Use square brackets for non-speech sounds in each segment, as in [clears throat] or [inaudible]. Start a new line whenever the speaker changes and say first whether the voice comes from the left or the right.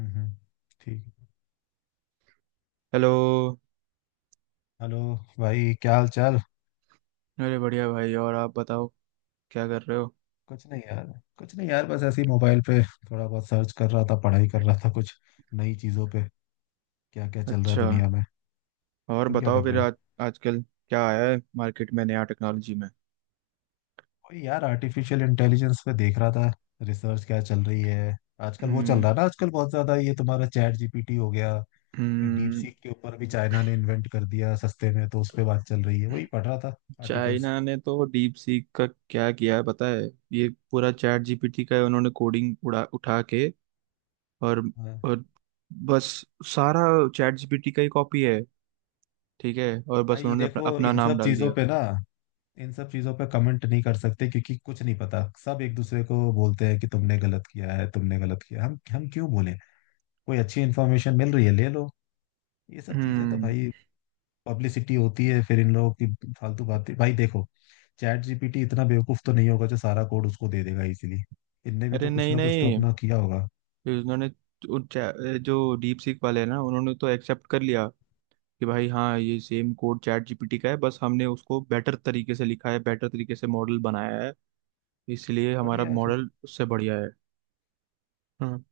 left: हम्म, ठीक।
right: Hello.
left: Hello. भाई, क्या हाल चाल।
right: अरे, बढ़िया भाई। और आप बताओ, क्या कर रहे हो।
left: कुछ नहीं यार कुछ नहीं यार, बस ऐसे ही मोबाइल पे थोड़ा बहुत सर्च कर रहा था, पढ़ाई कर रहा था कुछ नई चीज़ों पे। क्या क्या चल रहा है
right: अच्छा।
left: दुनिया में।
right: और
left: तुम क्या
right: बताओ
left: कर
right: फिर
left: रहे हो।
right: आज आजकल क्या आया है मार्केट में नया टेक्नोलॉजी में।
left: वही यार, आर्टिफिशियल इंटेलिजेंस पे देख रहा था रिसर्च क्या चल रही है आजकल। वो चल
right: हम्म।
left: रहा है ना आजकल बहुत ज़्यादा, ये तुम्हारा चैट जीपीटी हो गया। फिर डीप
right: हम्म।
left: सीक के ऊपर भी चाइना ने इन्वेंट कर दिया सस्ते में, तो उस पर बात चल रही है, वही पढ़ रहा था आर्टिकल्स।
right: चाइना ने तो डीप सीक का क्या किया है पता है? ये पूरा चैट जीपीटी का है, उन्होंने कोडिंग उड़ा उठा के और
left: हाँ।
right: और बस सारा चैट जीपीटी का ही कॉपी है। ठीक है, और बस
left: भाई
right: उन्होंने अपना,
left: देखो,
right: अपना नाम डाल दिया।
left: इन सब चीजों पे कमेंट नहीं कर सकते क्योंकि कुछ नहीं पता। सब एक दूसरे को बोलते हैं कि तुमने गलत किया है, तुमने गलत किया है। हम क्यों बोले। कोई अच्छी इन्फॉर्मेशन मिल रही है ले लो। ये सब चीजें तो
right: हम्म।
left: भाई पब्लिसिटी होती है फिर इन लोगों की। फालतू बातें भाई देखो। चैट जीपीटी इतना बेवकूफ तो नहीं होगा जो सारा कोड उसको दे देगा, इसीलिए इनने भी
right: अरे
left: तो कुछ
right: नहीं,
left: ना कुछ तो
right: नहीं।
left: अपना किया होगा।
right: फिर उन्होंने उन चा- जो डीप सीक वाले हैं ना, उन्होंने तो एक्सेप्ट कर लिया कि भाई हाँ, ये सेम कोड चैट जीपीटी का है, बस हमने उसको बेटर तरीके से लिखा है, बेटर तरीके से मॉडल बनाया है, इसलिए हमारा
left: बढ़िया है फिर।
right: मॉडल उससे बढ़िया है। हाँ।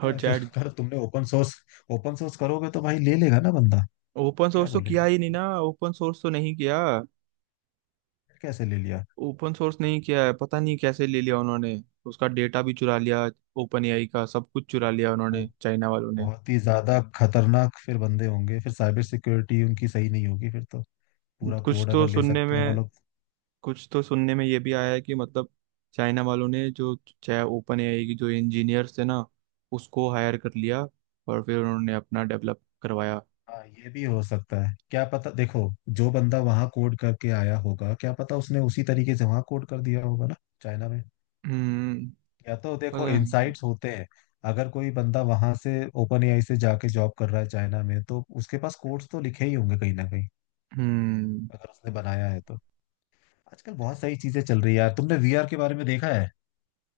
left: अच्छा
right: और
left: है फिर।
right: चैट
left: [laughs] अगर तुमने ओपन सोर्स करोगे तो भाई ले लेगा ना बंदा।
right: ओपन
left: क्या
right: सोर्स तो किया
left: बोलेंगे,
right: ही नहीं ना, ओपन सोर्स तो नहीं किया।
left: कैसे ले लिया।
right: ओपन सोर्स नहीं किया है, पता नहीं कैसे ले लिया उन्होंने। उसका डेटा भी चुरा लिया, ओपन एआई का सब कुछ चुरा लिया
left: तो
right: उन्होंने, चाइना वालों ने।
left: बहुत ही ज्यादा खतरनाक फिर बंदे होंगे, फिर साइबर सिक्योरिटी उनकी सही नहीं होगी फिर तो, पूरा
right: कुछ
left: कोड
right: तो
left: अगर ले
right: सुनने
left: सकते हैं वो
right: में
left: लोग।
right: कुछ तो सुनने में ये भी आया है कि मतलब चाइना वालों ने जो चाहे, ओपन एआई की जो इंजीनियर्स थे ना, उसको हायर कर लिया, और फिर उन्होंने अपना डेवलप करवाया।
left: हाँ, ये भी हो सकता है, क्या पता। देखो, जो बंदा वहां कोड करके आया होगा, क्या पता उसने उसी तरीके से वहां कोड कर दिया होगा ना चाइना में।
right: हम्म।
left: या तो देखो,
right: पता नहीं।
left: इनसाइट्स होते हैं। अगर कोई बंदा वहां से ओपन एआई से जाके जॉब कर रहा है चाइना में, तो उसके पास कोड्स तो लिखे ही होंगे कहीं ना कहीं,
right: हम्म।
left: अगर उसने बनाया है तो। आजकल बहुत सारी चीजें चल रही है यार। तुमने वीआर के बारे में देखा है?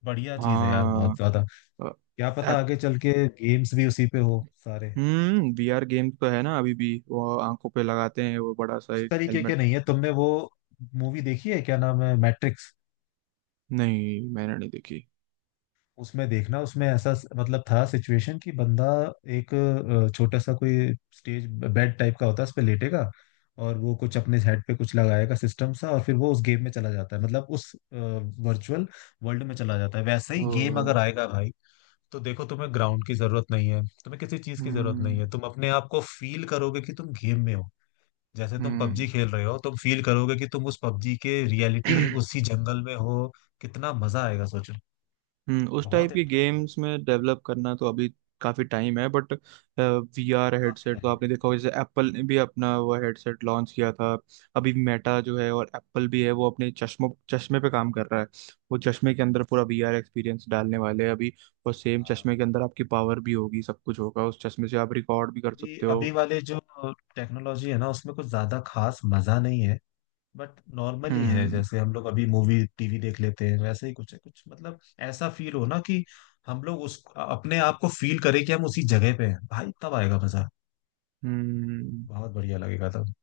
left: बढ़िया चीज है यार, बहुत
right: हाँ।
left: ज्यादा। क्या पता
right: ऐप।
left: आगे चल के गेम्स भी उसी पे हो सारे।
right: हम्म। वीआर गेम तो है ना अभी भी, वो आंखों पे लगाते हैं वो बड़ा सा
left: उस
right: एक
left: तरीके
right: हेलमेट।
left: के नहीं है। तुमने वो मूवी देखी है, क्या नाम है, मैट्रिक्स?
right: नहीं, मैंने नहीं देखी।
left: उसमें देखना, उसमें ऐसा मतलब था सिचुएशन कि बंदा एक छोटा सा कोई स्टेज, बेड टाइप का होता है, उस पे लेटेगा। और वो कुछ अपने हेड पे कुछ लगाएगा सिस्टम सा, और फिर वो उस गेम में चला जाता है, मतलब उस वर्चुअल वर्ल्ड में चला जाता है। वैसे ही गेम
right: ओ।
left: अगर आएगा भाई, तो देखो, तुम्हें ग्राउंड की जरूरत नहीं है, तुम्हें किसी चीज की जरूरत नहीं है,
right: हम्म।
left: तुम अपने आप को फील करोगे कि तुम गेम में हो। जैसे तुम
right: हम्म।
left: पबजी खेल रहे हो, तुम फील करोगे कि तुम उस पबजी के रियलिटी उसी जंगल में हो। कितना मजा आएगा सोचो।
right: हम्म। उस टाइप
left: बहुत
right: के
left: इंटरेस्टिंग।
right: गेम्स में डेवलप करना तो अभी काफी टाइम है, बट वीआर
left: काफी
right: हेडसेट तो
left: टाइम।
right: आपने देखा होगा, जैसे एप्पल ने भी अपना वो हेडसेट लॉन्च किया था। अभी मेटा जो है और एप्पल भी है, वो अपने चश्मों चश्मे पे काम कर रहा है। वो चश्मे के अंदर पूरा वीआर एक्सपीरियंस डालने वाले हैं अभी, और सेम चश्मे के अंदर आपकी पावर भी होगी, सब कुछ होगा, उस चश्मे से आप रिकॉर्ड भी कर
left: अभी
right: सकते
left: अभी
right: हो।
left: वाले जो टेक्नोलॉजी है ना, उसमें कुछ ज्यादा खास मजा नहीं है। बट नॉर्मली है,
right: हम्म।
left: जैसे हम लोग अभी मूवी टीवी देख लेते हैं वैसे ही कुछ है, कुछ मतलब। ऐसा फील हो ना कि हम लोग उस अपने आप को फील करें कि हम उसी जगह पे हैं भाई, तब आएगा मजा।
right: हम्म।
left: बहुत बढ़िया लगेगा तब।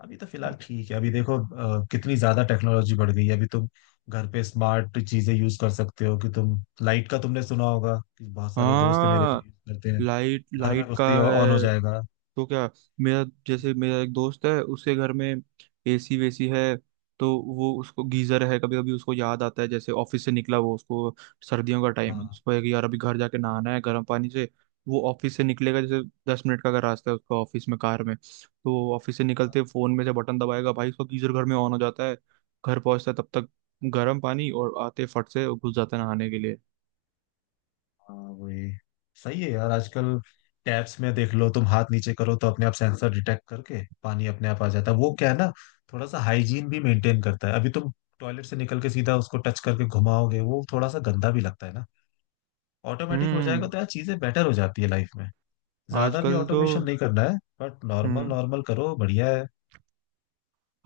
left: अभी तो फिलहाल ठीक है। अभी देखो कितनी ज्यादा टेक्नोलॉजी बढ़ गई है। अभी तुम घर पे स्मार्ट चीजें यूज कर सकते हो कि तुम लाइट का तुमने सुना होगा कि बहुत सारे दोस्त है मेरे जो
right: हाँ।
left: यूज करते हैं,
right: लाइट
left: घर में
right: लाइट का
left: घुसते ही ऑन हो
right: है।
left: जाएगा।
right: तो क्या, मेरा जैसे, मेरा एक दोस्त है, उसके घर में एसी वेसी है, तो वो, उसको गीजर है, कभी कभी उसको याद आता है, जैसे ऑफिस से निकला, वो उसको सर्दियों का टाइम है,
left: हाँ
right: उसको है कि यार अभी घर जाके नहाना है गर्म पानी से। वो ऑफिस से निकलेगा, जैसे 10 मिनट का अगर रास्ता है उसका ऑफिस में, कार में, तो ऑफिस से निकलते फोन में से बटन दबाएगा भाई, उसका गीजर घर में ऑन हो जाता है, घर पहुंचता है तब तक गर्म पानी, और आते फट से घुस जाता है नहाने के लिए।
left: हाँ, वही सही है यार। आजकल टैब्स में देख लो, तुम हाथ नीचे करो तो अपने आप सेंसर डिटेक्ट करके पानी अपने आप आ जाता है, वो क्या है ना। थोड़ा सा हाइजीन भी मेंटेन करता है। अभी तुम टॉयलेट से निकल के सीधा उसको टच करके घुमाओगे, वो थोड़ा सा गंदा भी लगता है ना। ऑटोमेटिक हो जाएगा
right: हम्म।
left: तो यार चीजें बेटर हो जाती है लाइफ में। ज्यादा भी
right: आजकल तो
left: ऑटोमेशन नहीं करना है। But normal
right: hmm.
left: नॉर्मल करो बढ़िया है।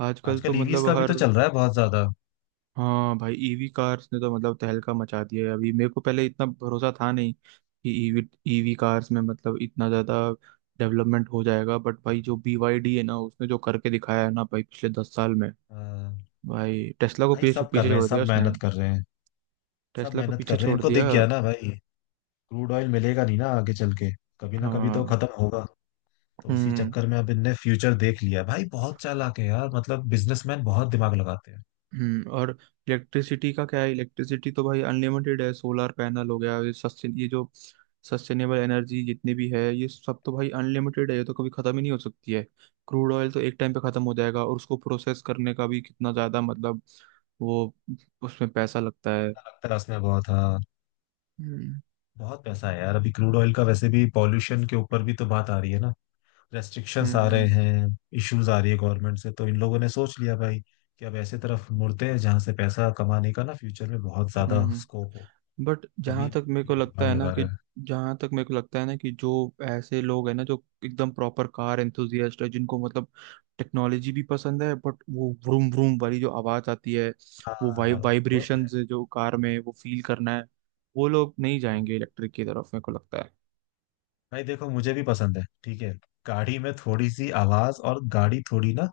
right: आजकल तो
left: आजकल ईवीज
right: मतलब
left: का भी तो
right: हर
left: चल रहा है बहुत ज्यादा।
right: हाँ, भाई, ईवी कार्स ने तो मतलब तहलका मचा दिया है, अभी मेरे को पहले इतना भरोसा था नहीं कि ईवी ईवी कार्स में मतलब इतना ज़्यादा डेवलपमेंट हो जाएगा, बट भाई जो BYD है ना, उसने जो करके दिखाया है ना भाई, पिछले 10 साल में
left: अ,
right: भाई टेस्ला को
left: भाई
right: पीछे
left: सब कर
right: पीछे
left: रहे हैं,
right: छोड़ दिया
left: सब
right: उसने।
left: मेहनत कर रहे हैं।
right: टेस्ला को पीछे छोड़
left: इनको
right: दिया।
left: दिख गया ना भाई। क्रूड ऑयल मिलेगा नहीं ना आगे चल के, कभी ना कभी तो
right: हाँ।
left: खत्म होगा। तो उसी
right: हम्म।
left: चक्कर में अब इनने फ्यूचर देख लिया भाई, बहुत चालाक है यार, मतलब बिजनेसमैन बहुत दिमाग लगाते हैं।
right: हम्म। और इलेक्ट्रिसिटी का क्या है, इलेक्ट्रिसिटी तो भाई अनलिमिटेड है, सोलर पैनल हो गया, ये जो सस्टेनेबल एनर्जी जितनी भी है, ये सब तो भाई अनलिमिटेड है, ये तो कभी खत्म ही नहीं हो सकती है। क्रूड ऑयल तो एक टाइम पे खत्म हो जाएगा, और उसको प्रोसेस करने का भी कितना ज्यादा, मतलब वो, उसमें पैसा लगता है।
left: अच्छा लगता है उसमें बहुत, हाँ।
right: हम्म।
left: बहुत पैसा है यार अभी क्रूड ऑयल का। वैसे भी पॉल्यूशन के ऊपर भी तो बात आ रही है ना, रेस्ट्रिक्शंस आ रहे
right: हम्म।
left: हैं। इश्यूज आ रही है गवर्नमेंट से, तो इन लोगों ने सोच लिया भाई कि अब ऐसे तरफ मुड़ते हैं जहां से पैसा कमाने का ना फ्यूचर में बहुत ज्यादा
right: हम्म।
left: स्कोप हो,
right: बट
left: तभी अभी दिमाग लगा रहे हैं।
right: जहां तक मेरे को लगता है ना कि जो ऐसे लोग हैं ना, जो एकदम प्रॉपर कार एंथुजियास्ट है, जिनको मतलब टेक्नोलॉजी भी पसंद है, बट वो व्रूम व्रूम वाली जो आवाज आती है, वो
left: हाँ, वो तो है।
right: वाइब्रेशंस जो कार में, वो फील करना है, वो लोग नहीं जाएंगे इलेक्ट्रिक की तरफ, मेरे को लगता है।
left: भाई देखो, मुझे भी पसंद है ठीक है, गाड़ी में थोड़ी सी आवाज और गाड़ी थोड़ी ना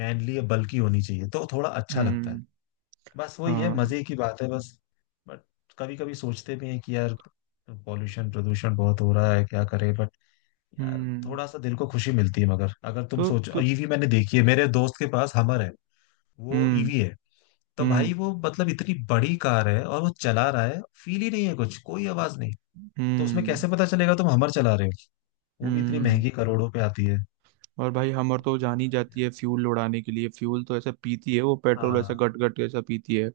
left: मैनली या बल्की होनी चाहिए तो थोड़ा अच्छा लगता है।
right: हम्म।
left: बस वही है
right: हाँ।
left: मजे की बात है बस। बट कभी कभी सोचते भी हैं कि यार पॉल्यूशन प्रदूषण बहुत हो रहा है, क्या करें। बट यार
right: हम्म।
left: थोड़ा सा दिल को खुशी मिलती है। मगर अगर तुम
right: तो
left: सोचो,
right: तो
left: ईवी मैंने देखी है मेरे दोस्त के पास, हमर है, वो
right: हम्म।
left: ईवी है। तो भाई
right: हम्म।
left: वो मतलब इतनी बड़ी कार है, और वो चला रहा है फील ही नहीं है कुछ, कोई आवाज नहीं। तो उसमें
right: हम्म।
left: कैसे पता चलेगा तुम हमर चला रहे हो, वो भी इतनी
right: हम्म।
left: महंगी, करोड़ों पे आती है।
right: और भाई हमर तो जान ही जाती है फ्यूल उड़ाने के लिए, फ्यूल तो ऐसा पीती है, वो पेट्रोल ऐसा
left: हाँ,
right: गट गट ऐसा पीती है।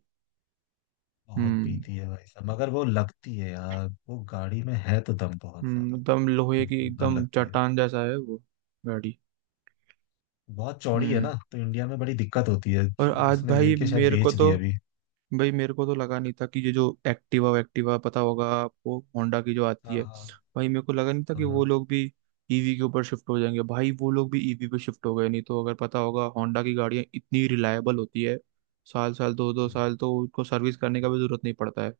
left: बहुत
right: हम्म।
left: पीती है भाई साहब। मगर वो लगती है यार, वो गाड़ी में है तो दम बहुत
right: हम्म।
left: ज्यादा,
right: एकदम लोहे
left: बहुत
right: की,
left: जोरदार
right: एकदम
left: लगती है।
right: चट्टान जैसा है वो गाड़ी।
left: बहुत चौड़ी है
right: हम्म।
left: ना तो इंडिया में बड़ी दिक्कत होती है।
right: और आज
left: उसने
right: भाई
left: लेके शायद
right: मेरे को
left: बेच
right: तो,
left: दिया अभी।
right: भाई मेरे को तो लगा नहीं था कि ये जो एक्टिवा, एक्टिवा पता होगा आपको, होंडा की जो आती
left: हाँ
right: है।
left: हाँ
right: भाई मेरे को लगा नहीं था
left: हाँ
right: कि वो
left: हाँ।
right: लोग भी ईवी के ऊपर शिफ्ट हो जाएंगे, भाई वो लोग भी ईवी पे शिफ्ट हो गए। नहीं तो अगर पता होगा, होंडा की गाड़ियाँ इतनी रिलायबल होती है, साल साल दो दो
left: हाँ।
right: साल तो उनको सर्विस करने का भी जरूरत नहीं पड़ता है।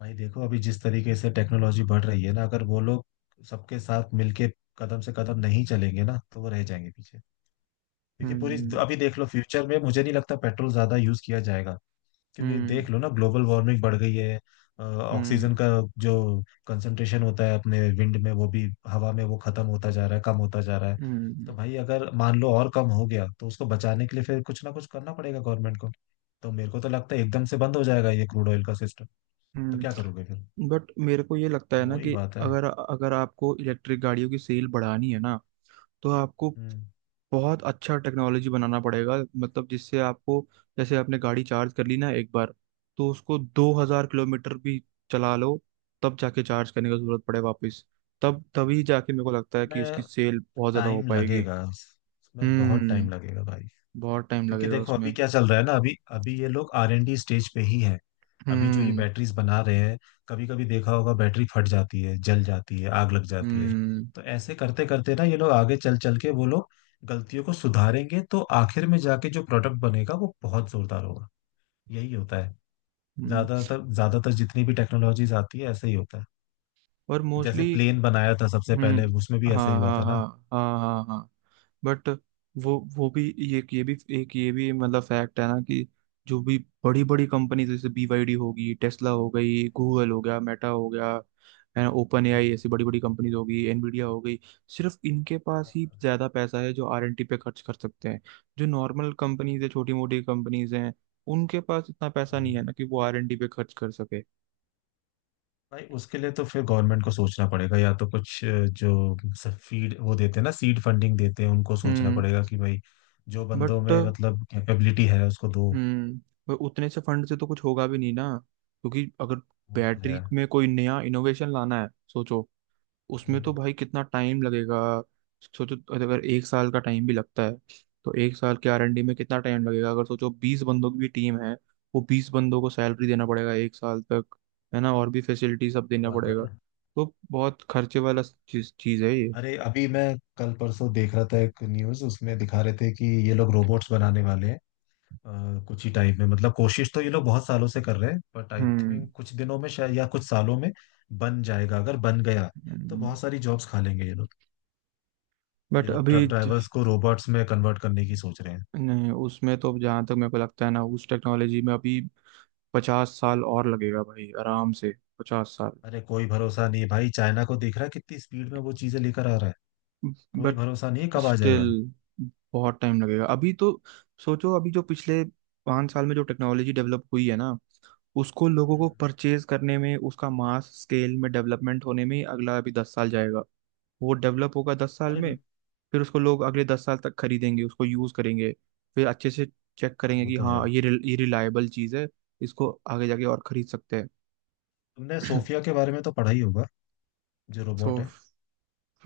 left: भाई देखो, अभी जिस तरीके से टेक्नोलॉजी बढ़ रही है ना, अगर वो लोग सबके साथ मिलके कदम से कदम नहीं चलेंगे ना, तो वो रह जाएंगे पीछे। क्योंकि पूरी
right: हम्म।
left: अभी देख लो, फ्यूचर में मुझे नहीं लगता पेट्रोल ज्यादा यूज किया जाएगा। क्योंकि
right: हम्म।
left: देख लो ना, ग्लोबल वार्मिंग बढ़ गई है। ऑक्सीजन
right: हम्म।
left: का जो कंसंट्रेशन होता है अपने विंड में, वो भी हवा में वो खत्म होता जा रहा है, कम होता जा रहा है। तो
right: हम्म।
left: भाई अगर मान लो और कम हो गया, तो उसको बचाने के लिए फिर कुछ ना कुछ करना पड़ेगा गवर्नमेंट को। तो मेरे को तो लगता है एकदम से बंद हो जाएगा ये क्रूड ऑयल का सिस्टम। तो क्या
right: हम्म।
left: करोगे फिर,
right: बट मेरे को ये लगता है ना
left: वही
right: कि,
left: बात है।
right: अगर अगर आपको इलेक्ट्रिक गाड़ियों की सेल बढ़ानी है ना, तो आपको
left: हम्म
right: बहुत अच्छा टेक्नोलॉजी बनाना पड़ेगा, मतलब जिससे आपको, जैसे आपने गाड़ी चार्ज कर ली ना एक बार, तो उसको 2,000 किलोमीटर भी चला लो, तब जाके चार्ज करने का जरूरत पड़े वापस। तब तभी जाके मेरे को लगता है कि उसकी
left: मैं
right: सेल बहुत ज्यादा हो
left: टाइम
right: पाएगी।
left: लगेगा इसमें, बहुत टाइम
right: हम्म।
left: लगेगा भाई।
right: बहुत टाइम
left: क्योंकि
right: लगेगा
left: देखो अभी
right: उसमें।
left: क्या चल रहा है ना, अभी अभी ये लोग आर एन डी स्टेज पे ही हैं। अभी जो ये
right: हम्म।
left: बैटरीज बना रहे हैं, कभी कभी देखा होगा बैटरी फट जाती है, जल जाती है, आग लग जाती है।
right: हम्म।
left: तो ऐसे करते करते ना ये लोग आगे चल चल के वो लोग गलतियों को सुधारेंगे, तो आखिर में जाके जो प्रोडक्ट बनेगा वो बहुत जोरदार होगा। यही होता है।
right: हम्म।
left: ज्यादातर ज्यादातर जितनी भी टेक्नोलॉजीज आती है ऐसे ही होता है।
right: और
left: जैसे
right: मोस्टली।
left: प्लेन बनाया था सबसे
right: हम्म।
left: पहले, उसमें भी ऐसे ही
right: हाँ,
left: हुआ
right: हाँ,
left: था ना।
right: हाँ, हाँ, हाँ, हाँ। बट वो भी, ये भी, एक ये भी मतलब फैक्ट है ना कि जो भी बड़ी बड़ी कंपनीज, जैसे बीवाईडी होगी, टेस्ला हो गई, गूगल हो गया, मेटा हो गया, है ना, ओपन
left: हम्म,
right: एआई, ऐसी बड़ी बड़ी कंपनीज हो गई, एनवीडिया हो गई, सिर्फ इनके पास ही ज्यादा पैसा है जो आरएनटी पे खर्च कर सकते हैं। जो नॉर्मल कंपनीज है, छोटी मोटी कंपनीज हैं, उनके पास इतना पैसा
left: हम्म।
right: नहीं है ना कि वो आरएनटी पे खर्च कर सके।
left: भाई उसके लिए तो फिर गवर्नमेंट को सोचना पड़ेगा, या तो कुछ जो फीड वो देते हैं ना सीड फंडिंग देते हैं, उनको सोचना
right: हम्म।
left: पड़ेगा कि भाई जो बंदों
right: बट।
left: में मतलब कैपेबिलिटी है उसको दो।
right: हम्म। पर उतने से फंड से तो कुछ होगा भी नहीं ना, क्योंकि अगर
left: वो तो है।
right: बैटरी में कोई नया इनोवेशन लाना है सोचो, उसमें
left: हम्म,
right: तो भाई कितना टाइम लगेगा। सोचो अगर एक साल का टाइम भी लगता है, तो एक साल के आर एन डी में कितना टाइम लगेगा, अगर सोचो 20 बंदों की भी टीम है, वो 20 बंदों को सैलरी देना पड़ेगा एक साल तक, है ना, और भी फैसिलिटी सब
left: तो
right: देना
left: बात है
right: पड़ेगा।
left: ना।
right: तो बहुत खर्चे वाला चीज चीज है ये।
left: अरे, अभी मैं कल परसों देख रहा था एक न्यूज, उसमें दिखा रहे थे कि ये लोग रोबोट्स बनाने वाले हैं कुछ ही टाइम में, मतलब कोशिश तो ये लोग बहुत सालों से कर रहे हैं, बट आई
right: हम्म।
left: थिंक कुछ दिनों में शायद या कुछ सालों में बन जाएगा। अगर बन गया, तो बहुत सारी जॉब्स खा लेंगे ये लोग। ये
right: बट
left: लोग ट्रक
right: अभी ज-
left: ड्राइवर्स को रोबोट्स में कन्वर्ट करने की सोच रहे हैं।
right: नहीं, उसमें तो जहाँ तक मेरे को लगता है ना, उस टेक्नोलॉजी में अभी 50 साल और लगेगा भाई, आराम से। 50 साल।
left: अरे, कोई भरोसा नहीं है भाई, चाइना को दिख रहा है कितनी स्पीड में वो चीजें लेकर आ रहा है। कोई
right: बट
left: भरोसा नहीं है कब आ
right: स्टिल
left: जाएगा।
right: बहुत टाइम लगेगा अभी तो। सोचो अभी जो पिछले 5 साल में जो टेक्नोलॉजी डेवलप हुई है ना, उसको लोगों
left: हम्म।
right: को परचेज करने में, उसका मास स्केल में डेवलपमेंट होने में ही, अगला अभी 10 साल जाएगा। वो डेवलप होगा 10 साल
left: अरे,
right: में, फिर उसको लोग अगले 10 साल तक खरीदेंगे, उसको यूज़ करेंगे, फिर अच्छे से चेक
left: हाँ
right: करेंगे
left: वो
right: कि
left: तो
right: हाँ,
left: है।
right: ये रिलायबल चीज़ है, इसको आगे जाके और खरीद सकते हैं।
left: तुमने सोफिया
right: [clears throat]
left: के बारे में तो पढ़ा ही होगा, जो
right: सो,
left: रोबोट है।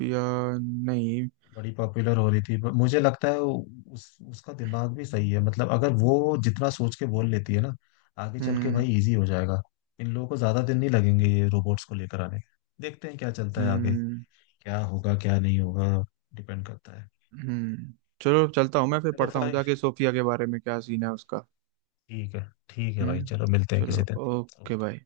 right: या नहीं।
left: बड़ी पॉपुलर हो रही थी। पर मुझे लगता है वो- उस उसका दिमाग भी सही है, मतलब अगर वो जितना सोच के बोल लेती है ना, आगे चल के
right: हम्म।
left: भाई इजी हो जाएगा। इन लोगों को ज्यादा दिन नहीं लगेंगे ये रोबोट्स को लेकर आने। देखते हैं क्या चलता है आगे,
right: हम्म।
left: क्या होगा क्या नहीं होगा, डिपेंड करता है।
right: हम्म। चलो, चलता हूँ मैं फिर,
left: चलो
right: पढ़ता हूँ
left: भाई,
right: जाके सोफिया के बारे में क्या सीन है उसका।
left: ठीक है। ठीक है भाई,
right: हम्म।
left: चलो मिलते हैं
right: चलो,
left: किसी
right: ओके
left: दिन।
right: भाई।